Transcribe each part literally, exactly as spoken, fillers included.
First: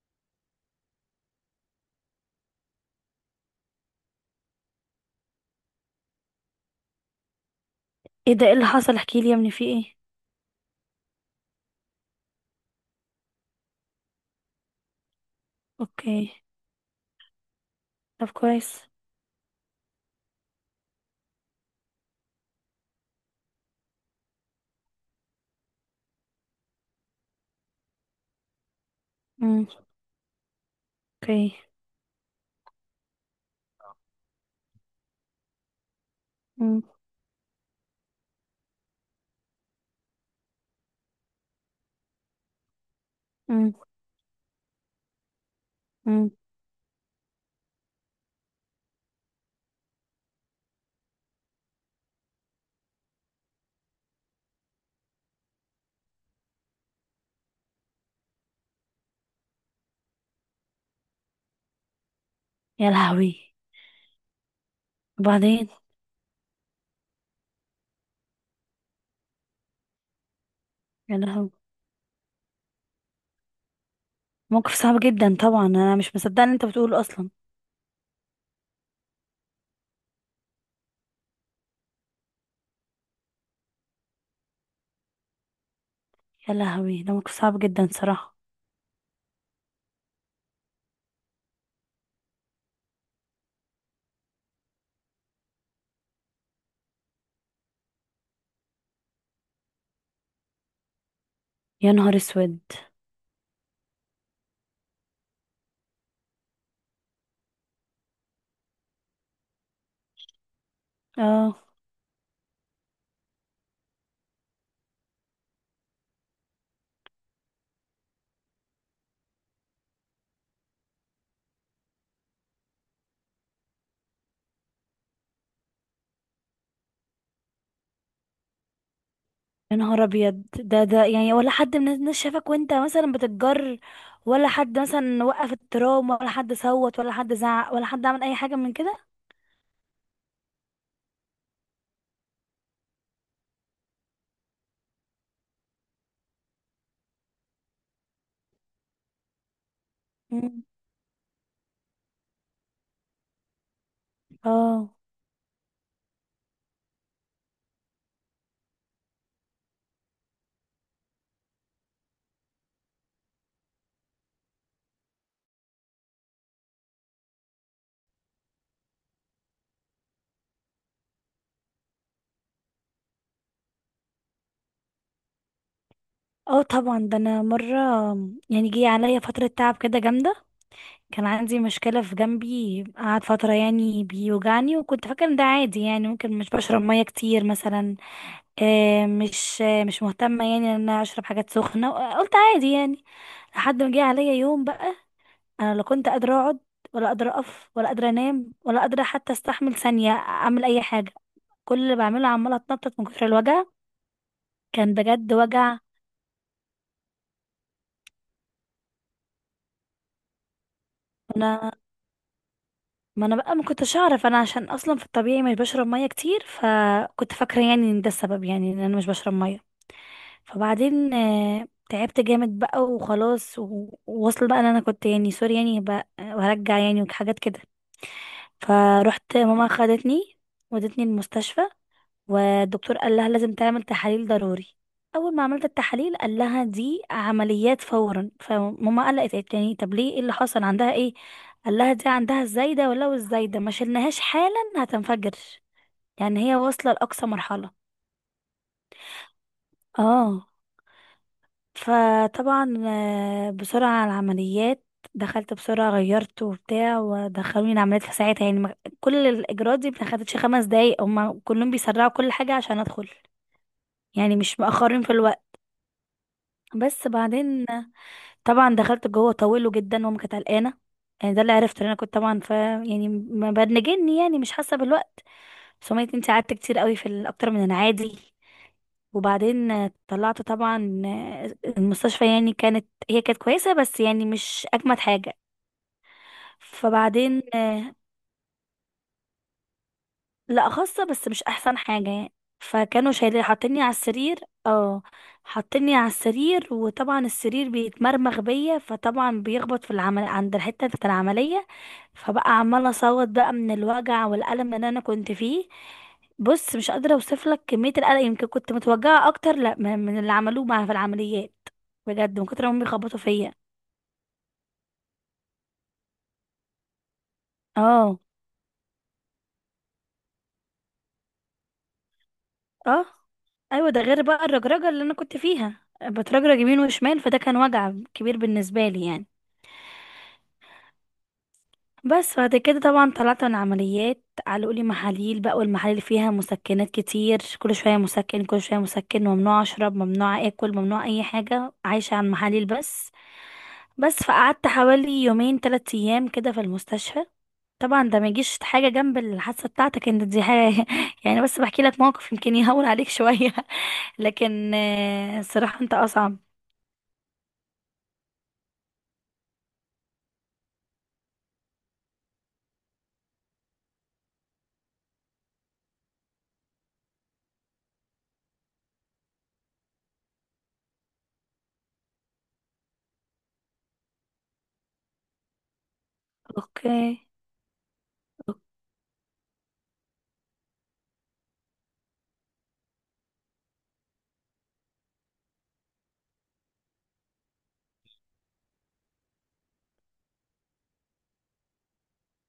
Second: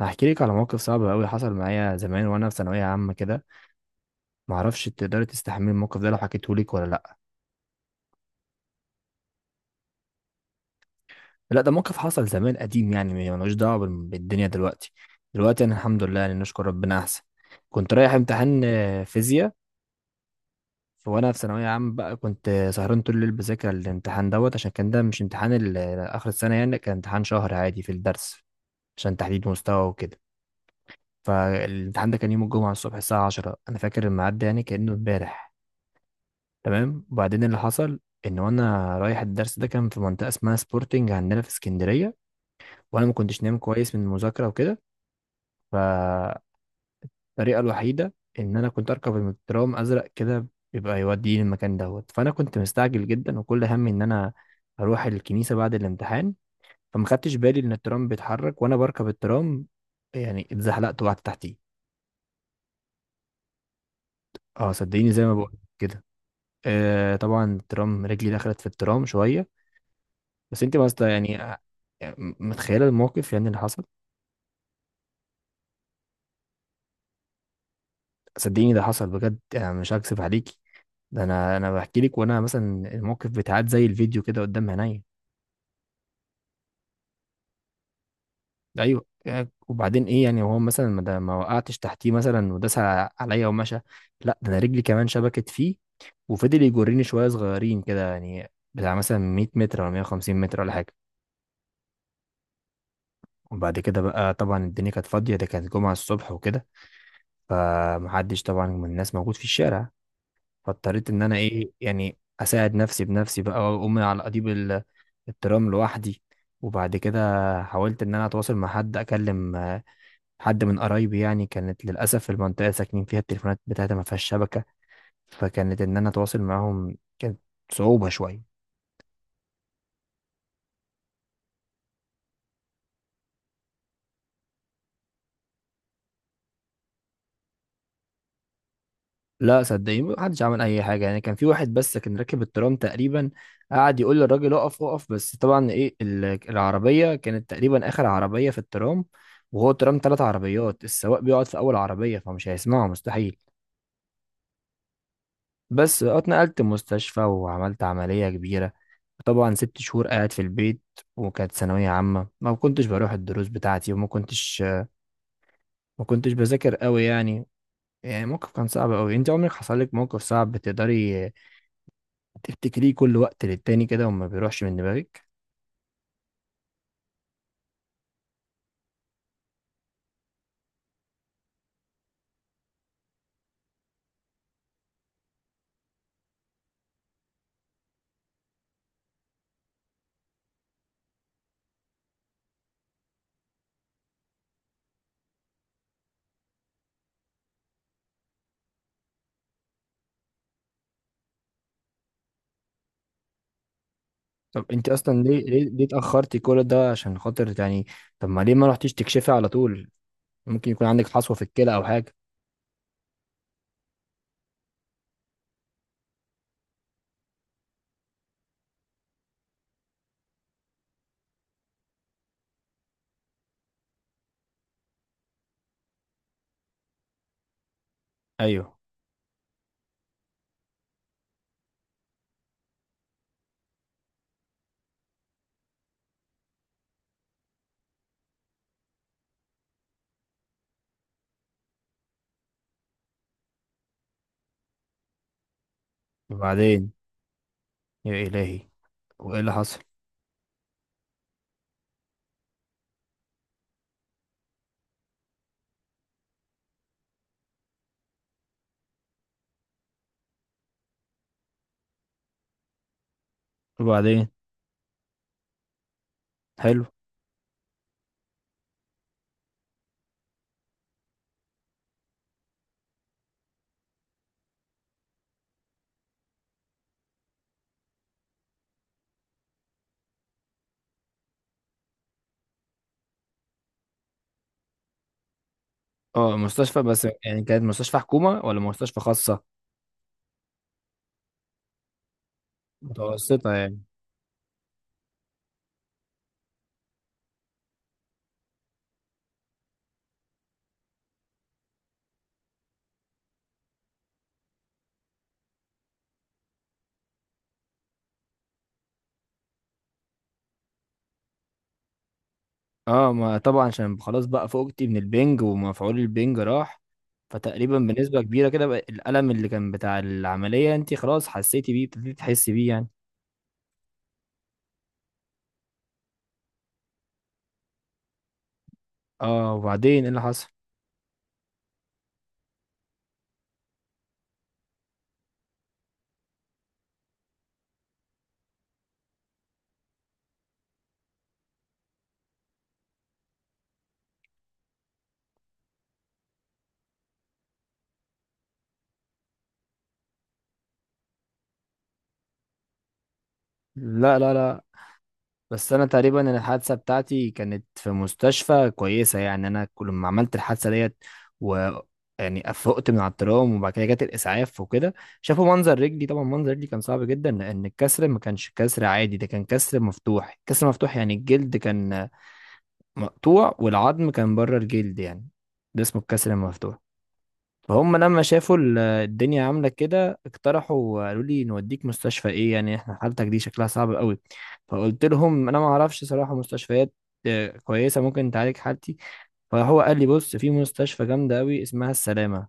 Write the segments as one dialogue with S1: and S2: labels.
S1: هحكي لك على موقف صعب قوي حصل معايا زمان وانا في ثانويه عامه كده. معرفش تقدري تستحملي الموقف ده لو حكيته لك ولا لا.
S2: ايه ده؟ ايه اللي حصل؟ احكي لي يا ابني، في ايه؟
S1: لا ده موقف حصل زمان قديم، يعني ملوش دعوه بال- بالدنيا دلوقتي. دلوقتي انا الحمد لله،
S2: اوكي.
S1: يعني نشكر ربنا احسن. كنت رايح
S2: طب
S1: امتحان
S2: كويس.
S1: آه، فيزياء. ف- وانا في ثانويه عامه بقى كنت آه، سهران طول الليل بذاكر الامتحان دوت، عشان كان ده مش امتحان ال- اخر السنه، يعني كان امتحان شهر عادي في الدرس عشان تحديد
S2: امم.
S1: مستوى وكده.
S2: اوكي.
S1: فالامتحان ده كان يوم الجمعه الصبح الساعه عشرة، انا فاكر الميعاد ده يعني كانه امبارح.
S2: امم.
S1: تمام، وبعدين اللي حصل ان وانا رايح الدرس، ده كان في منطقه اسمها سبورتنج عندنا في اسكندريه. وانا ما كنتش نايم
S2: امم.
S1: كويس من المذاكره وكده.
S2: امم.
S1: فالطريقه الوحيده ان انا كنت اركب المترام ازرق كده، بيبقى يوديني المكان دوت. فانا كنت مستعجل جدا وكل همي ان انا اروح الكنيسه بعد الامتحان. فما خدتش بالي ان الترام بيتحرك وانا بركب الترام، يعني اتزحلقت وقعدت تحتيه.
S2: يا لهوي.
S1: اه صدقيني زي ما بقول
S2: وبعدين؟
S1: كده. آه طبعا الترام، رجلي دخلت في الترام شويه. بس انت مثلا
S2: يا
S1: يعني
S2: لهوي،
S1: آه، يعني متخيله الموقف يعني اللي حصل.
S2: موقف صعب جدا طبعا. انا مش مصدقه ان انت بتقوله اصلا.
S1: صدقيني ده حصل بجد، يعني مش هكذب عليكي. ده انا انا بحكي لك وانا مثلا الموقف بيتعاد زي الفيديو كده قدام عينيا.
S2: يا لهوي، ده موقف صعب جدا صراحه.
S1: ايوه يعني. وبعدين ايه يعني، هو مثلا ما ده- ما وقعتش تحتيه مثلا وداس ع- عليا ومشى؟ لا ده انا رجلي كمان شبكت فيه وفضل يجرني شويه صغيرين كده، يعني بتاع مثلا ميت متر ولا ميه وخمسين متر ولا حاجه.
S2: يا نهار اسود.
S1: وبعد كده بقى طبعا الدنيا كانت فاضيه، ده كانت جمعه الصبح وكده، فمحدش طبعا من الناس موجود في الشارع. فاضطريت ان انا
S2: اه.
S1: ايه يعني اساعد نفسي بنفسي بقى واقوم على اديب ال- الترام لوحدي. وبعد كده حاولت ان انا اتواصل مع حد اكلم آه، حد من قرايبي. يعني كانت للاسف في المنطقه اللي ساكنين فيها التليفونات بتاعتها ما فيهاش شبكه، فكانت ان انا اتواصل معاهم كانت صعوبه شويه.
S2: يا نهار ابيض! ده ده يعني ولا حد من الناس شافك وانت مثلا بتتجر؟ ولا حد مثلا وقف الترام، ولا حد صوت، ولا حد زعق، ولا حد عمل اي حاجه من كده؟
S1: لا صدقني ما حدش عمل اي حاجه. يعني كان في واحد بس كان راكب الترام تقريبا قعد يقول للراجل اقف اقف، بس طبعا ايه ال- العربيه كانت تقريبا اخر عربيه في الترام، وهو الترام ثلاث
S2: مم.
S1: عربيات، السواق بيقعد في اول عربيه فمش هيسمعه مستحيل.
S2: اه.
S1: بس اتنقلت مستشفى وعملت عمليه كبيره. طبعا ست شهور قاعد في البيت، وكانت ثانوية عامة، ما كنتش بروح الدروس بتاعتي وما كنتش ما كنتش بذاكر قوي يعني. يعني موقف كان صعب قوي. انت عمرك حصل لك موقف صعب تقدري تفتكريه كل وقت للتاني كده وما بيروحش من دماغك؟
S2: اه، طبعا. ده انا مره يعني جه عليا فتره تعب كده جامده. كان عندي مشكله في جنبي، قعد فتره يعني بيوجعني، وكنت فاكره ان ده عادي، يعني ممكن مش بشرب ميه كتير مثلا. آه، مش آه، مش مهتمه يعني ان انا اشرب حاجات سخنه، قلت عادي يعني. لحد ما جه عليا يوم بقى انا لا كنت قادره اقعد، ولا قادره اقف، ولا قادره انام، ولا قادره حتى استحمل ثانيه اعمل اي حاجه. كل اللي بعمله عماله اتنطط من كتر الوجع.
S1: طب انت
S2: كان
S1: اصلا
S2: بجد
S1: ليه، ليه,
S2: وجع.
S1: ليه اتاخرتي كل ده عشان خاطر يعني؟ طب ما ليه ما رحتيش تكشفي على طول؟ ممكن يكون عندك حصوه في الكلى او حاجه.
S2: ما انا بقى ما كنتش اعرف، انا عشان اصلا في الطبيعي مش بشرب ميه كتير، فكنت فاكره يعني ان ده السبب، يعني ان انا مش بشرب ميه. فبعدين آه، تعبت جامد بقى وخلاص و- ووصل بقى ان انا كنت يعني سوري يعني بقى وهرجع يعني وحاجات كده.
S1: ايوه.
S2: فروحت ماما خدتني، ودتني المستشفى، والدكتور قال لها لازم تعمل تحاليل ضروري. اول ما عملت التحاليل قال لها دي عمليات فورا. فماما قلقت قالت يعني طب ليه؟ ايه اللي حصل؟ عندها ايه؟ قال لها دي عندها الزايده، ولو الزايده ما شلناهاش حالا هتنفجر، يعني هي واصله
S1: وبعدين؟
S2: لاقصى مرحله.
S1: يا الهي، وايه اللي حصل؟
S2: اه. فطبعا آه، بسرعه على العمليات. دخلت بسرعه، غيرت وبتاع، ودخلوني العمليات في ساعتها، يعني ما- كل الاجراءات دي ما خدتش خمس دقايق. هما كلهم بيسرعوا كل حاجه عشان ادخل،
S1: وبعدين؟
S2: يعني مش مأخرين في الوقت.
S1: حلو.
S2: بس بعدين طبعا دخلت جوه طويله جدا. ماما كانت قلقانه، يعني ده اللي عرفته، لأن انا كنت طبعا ف يعني ما بنجني، يعني مش حاسه بالوقت. بس ماما قالت انت قعدت كتير قوي، في ال- اكتر من العادي. وبعدين طلعت طبعا. المستشفى يعني كانت هي كانت كويسه، بس يعني مش اجمد حاجه.
S1: اه مستشفى، بس
S2: فبعدين،
S1: يعني كانت مستشفى حكومه ولا مستشفى خاصه؟
S2: لا خاصة بس مش احسن حاجة يعني. فكانوا شايلين
S1: متوسطه يعني؟
S2: حاطيني على السرير. اه. حاطيني على السرير، وطبعا السرير بيتمرمغ بيا، فطبعا بيخبط في العمل عند الحتة بتاعت العملية، فبقى عمالة اصوت بقى من الوجع والألم اللي انا كنت فيه. بص، مش قادرة اوصفلك كمية القلق. يمكن كنت متوجعة اكتر، لا من من اللي عملوه معايا في العمليات، بجد، من كتر ما هم
S1: اه
S2: بيخبطوا
S1: ما
S2: فيا.
S1: طبعا عشان خلاص بقى فوقتي من البنج ومفعول البنج راح، فتقريبا
S2: اه.
S1: بنسبه كبيره كده بقى الالم اللي كان بتاع العمليه انت خلاص حسيتي بيه، ابتديتي تحسي بيه يعني.
S2: اه. ايوه، ده غير بقى الرجرجه اللي انا كنت فيها، بترجرج يمين وشمال، فده كان وجع كبير بالنسبه لي يعني.
S1: اه. وبعدين ايه اللي حصل؟
S2: بس بعد كده طبعا طلعت من عمليات، علقوا لي محاليل بقى، والمحاليل فيها مسكنات كتير، كل شويه مسكن، كل شويه مسكن، ممنوع اشرب، ممنوع اكل، ممنوع اي حاجه، عايشه على المحاليل بس. بس فقعدت حوالي يومين ثلاثة ايام كده في المستشفى. طبعا ده ما يجيش حاجه جنب الحادثه بتاعتك انت، دي حاجه يعني، بس بحكي لك موقف يمكن يهون عليك شويه.
S1: لا لا لا.
S2: لكن آه،
S1: بس
S2: الصراحة
S1: انا
S2: انت
S1: تقريبا، أنا
S2: اصعب.
S1: الحادثه بتاعتي كانت في مستشفى كويسه. يعني انا كل ما عملت الحادثه ديت و يعني افقت من على الترام، وبعد كده جت الاسعاف وكده، شافوا منظر رجلي. طبعا منظر رجلي كان صعب جدا، لان الكسر ما كانش كسر عادي، ده كان كسر مفتوح. كسر مفتوح يعني الجلد كان مقطوع والعظم كان بره الجلد يعني، ده اسمه الكسر المفتوح.
S2: اوكي.
S1: فهم لما شافوا ال- الدنيا عامله كده اقترحوا قالوا لي نوديك مستشفى ايه، يعني احنا حالتك دي شكلها صعب قوي. فقلت لهم انا ما اعرفش صراحه مستشفيات آه، كويسه ممكن تعالج حالتي. فهو قال لي بص في مستشفى جامده قوي اسمها السلامه.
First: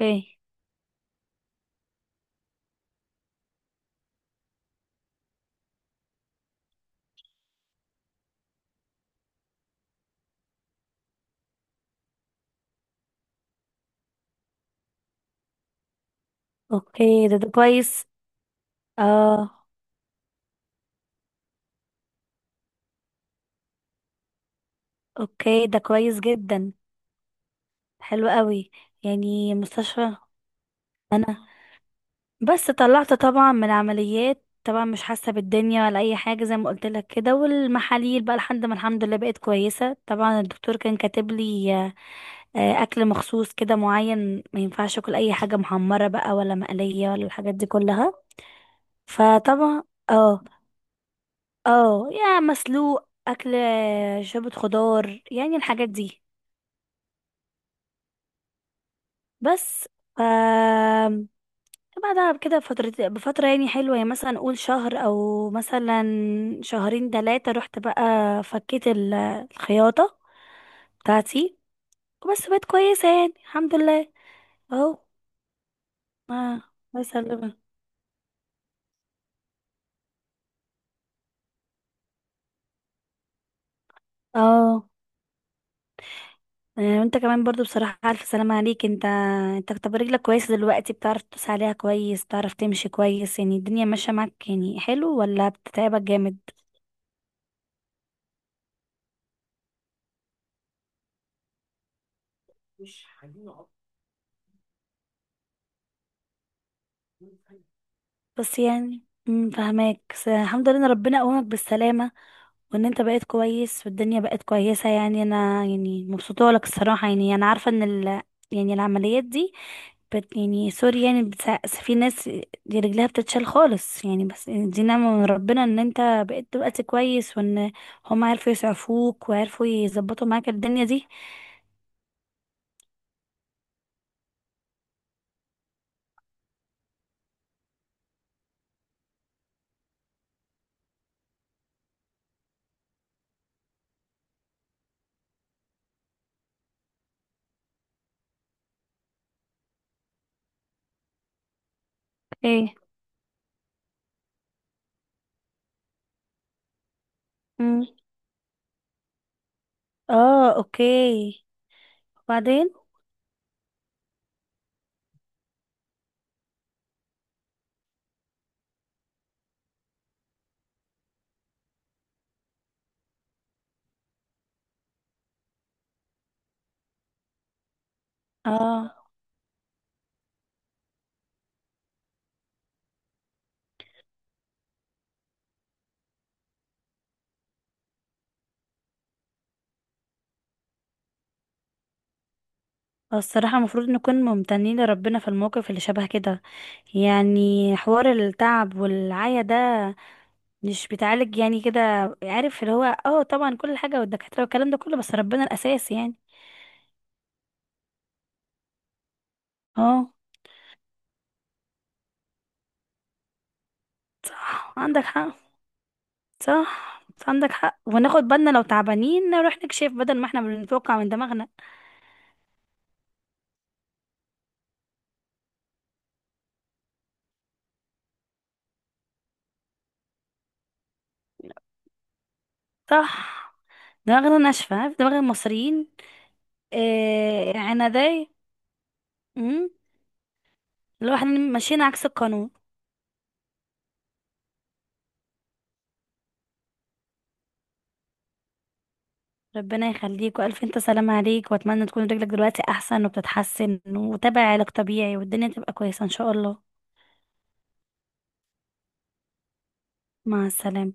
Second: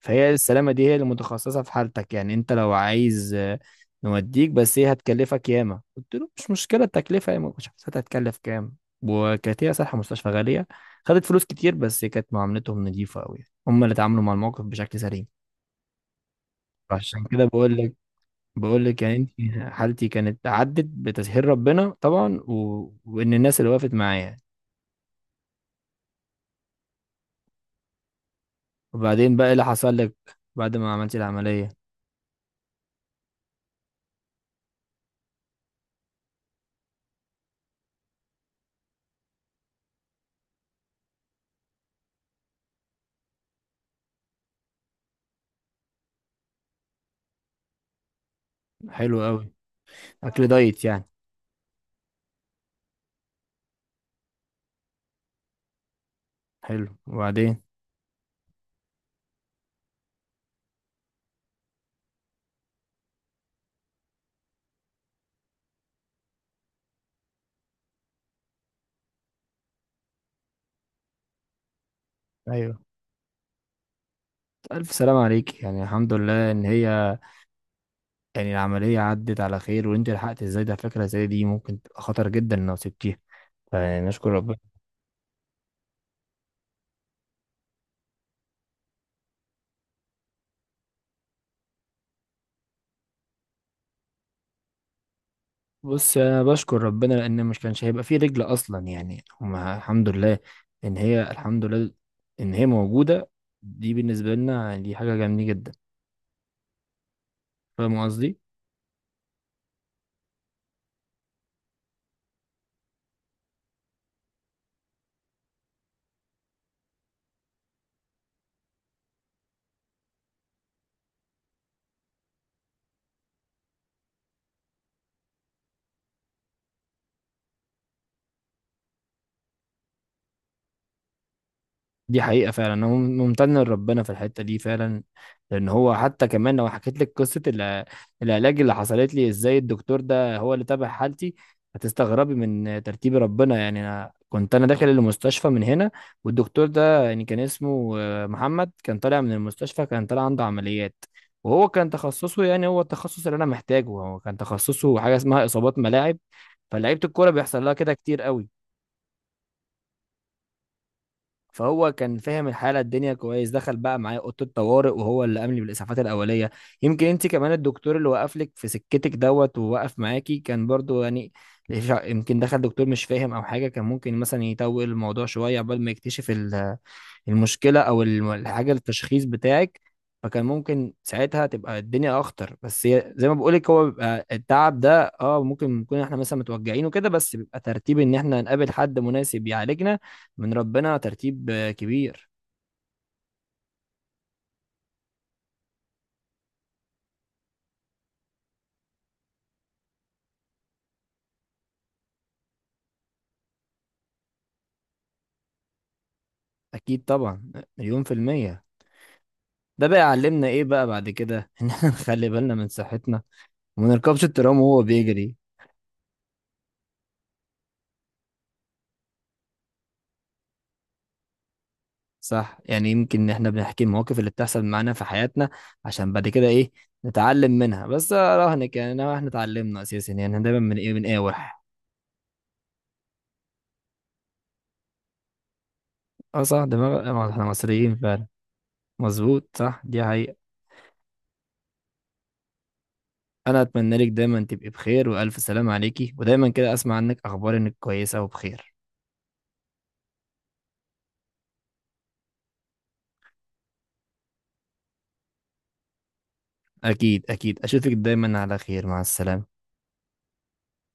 S1: فهي
S2: اوكي.
S1: السلامة دي هي اللي متخصصة في حالتك، يعني انت لو عايز آه، نوديك، بس هي هتكلفك ياما. قلت له مش مشكلة التكلفة، هي ما كنتش حسيت هتكلف كام. وكانت هي صراحة مستشفى غالية، خدت فلوس كتير، بس كانت معاملتهم نظيفة قوي، هم اللي اتعاملوا مع الموقف بشكل سليم. فعشان
S2: اوكي، ده
S1: كده
S2: ده
S1: بقول لك،
S2: كويس.
S1: بقول لك يعني انت
S2: اه،
S1: حالتي كانت عدت بتسهيل ربنا طبعا، و... وان الناس اللي وقفت معايا.
S2: اوكي، ده كويس جدا. حلو قوي.
S1: وبعدين بقى إيه
S2: يعني
S1: اللي حصل لك
S2: مستشفى
S1: بعد ما عملت
S2: انا،
S1: العملية؟
S2: بس طلعت طبعا من عمليات، طبعا مش حاسة بالدنيا ولا اي حاجة زي ما قلت لك كده، والمحاليل بقى لحد ما الحمد لله بقيت كويسة. طبعا الدكتور كان كاتب لي آه، آه، اكل مخصوص كده معين، ما ينفعش اكل اي حاجة محمرة بقى ولا مقلية ولا الحاجات دي كلها.
S1: حلو قوي.
S2: فطبعا. اه.
S1: اكل دايت يعني.
S2: اه، يا مسلوق اكل، شوربة خضار، يعني الحاجات دي.
S1: حلو. وبعدين؟
S2: بس. ف بعدها كده بفترة بفترة، يعني حلوة، يعني مثلا قول شهر او مثلا شهرين تلاتة، رحت بقى فكيت ال- الخياطة بتاعتي، وبس بقت
S1: ايوه،
S2: كويسة يعني الحمد لله.
S1: ألف
S2: اهو.
S1: سلام عليك، يعني الحمد لله
S2: ما
S1: إن
S2: ما
S1: هي،
S2: سلمة.
S1: يعني العملية عدت على خير. وأنت لحقت إزاي؟ ده فكرة زي دي ممكن تبقى خطر جدا لو سبتيها، فنشكر ربنا.
S2: اه. آه، وانت كمان برضو بصراحة ألف سلامة عليك انت. انت طب رجلك كويس دلوقتي؟ بتعرف تدوس عليها كويس؟ بتعرف تمشي كويس؟ يعني الدنيا ماشية معاك، يعني حلو ولا بتتعبك
S1: بص
S2: جامد؟
S1: أنا بشكر ربنا لأن مش كانش هيبقى فيه رجل أصلا يعني، هما الحمد لله إن هي، الحمد لله إن هي موجودة. دي بالنسبة لنا دي حاجة جميلة جدا. فاهم قصدي؟
S2: بس يعني مم، فهماك. بس الحمد لله ان ربنا قومك بالسلامة، وان انت بقيت كويس والدنيا بقت كويسة. يعني انا، يعني مبسوطة لك الصراحة. يعني انا عارفة ان ال يعني العمليات دي، بت يعني سوري يعني بتسع- في ناس دي رجلها بتتشال خالص يعني، بس دي نعمة من ربنا ان انت بقيت دلوقتي كويس، وان هم عرفوا يسعفوك وعرفوا يظبطوا معاك الدنيا دي.
S1: دي حقيقة فعلا أنا مم- ممتن لربنا في الحتة دي فعلا. لأن هو حتى كمان لو حكيت لك قصة الع- العلاج اللي حصلت لي إزاي، الدكتور ده هو اللي تابع حالتي. هتستغربي من ترتيب ربنا. يعني أنا كنت أنا داخل المستشفى من هنا، والدكتور ده يعني كان اسمه آه، محمد كان طالع من المستشفى، كان طالع عنده عمليات. وهو كان تخصصه، يعني
S2: ايه.
S1: هو التخصص اللي أنا محتاجه، هو كان تخصصه حاجة اسمها إصابات ملاعب. فلعيبة الكورة بيحصل لها
S2: مم.
S1: كده كتير قوي.
S2: اه، اوكي.
S1: فهو كان فاهم
S2: وبعدين.
S1: الحاله الدنيا كويس، دخل بقى معايا اوضه الطوارئ وهو اللي قام لي بالاسعافات الاوليه. يمكن انت كمان الدكتور اللي وقف لك في سكتك دوت ووقف معاكي كان برضو يعني، يمكن دخل دكتور مش فاهم او حاجه كان ممكن مثلا يطول الموضوع شويه عقبال ما يكتشف ال المشكلة أو الم- الحاجة
S2: اه.
S1: التشخيص بتاعك. فكان ممكن ساعتها تبقى الدنيا أخطر. بس هي زي ما بقولك، هو بيبقى التعب ده اه ممكن نكون احنا مثلا متوجعين وكده، بس بيبقى ترتيب إن احنا نقابل حد مناسب يعالجنا من ربنا ترتيب آه، كبير.
S2: الصراحة المفروض نكون ممتنين لربنا في المواقف اللي شبه كده. يعني حوار التعب والعيا ده مش بيتعالج يعني كده. عارف، اللي هو اه طبعا كل حاجة والدكاترة والكلام ده كله، بس ربنا الأساس يعني.
S1: أكيد طبعا، مليون في المية. ده بقى
S2: اه،
S1: علمنا ايه بقى بعد كده ان احنا نخلي بالنا من صحتنا وما نركبش الترام
S2: صح،
S1: وهو
S2: عندك
S1: بيجري.
S2: حق. صح، عندك حق، وناخد بالنا، لو تعبانين نروح نكشف بدل ما احنا بنتوقع من دماغنا.
S1: صح، يعني يمكن احنا بنحكي المواقف اللي بتحصل معانا في حياتنا عشان بعد كده ايه نتعلم منها. بس اراهنك يعني إن احنا اتعلمنا اساسا، يعني احنا دايما من ايه من اقاوح.
S2: صح. دماغنا ناشفة، عارف دماغ المصريين.
S1: اه صح دماغ آه، احنا
S2: آه،
S1: مصريين فعلا.
S2: عنادية.
S1: مظبوط
S2: مم.
S1: صح دي حقيقة.
S2: اللي هو احنا ماشيين عكس القانون.
S1: انا اتمنى لك دايما تبقي بخير والف سلامة عليكي، ودايما كده اسمع عنك اخبار انك كويسة وبخير.
S2: ربنا يخليك، والف انت سلام عليك، واتمنى تكون رجلك دلوقتي احسن وبتتحسن وتابع علاج طبيعي والدنيا تبقى كويسة ان شاء الله.
S1: اكيد اكيد اشوفك دايما على خير. مع السلامة.
S2: مع السلامة.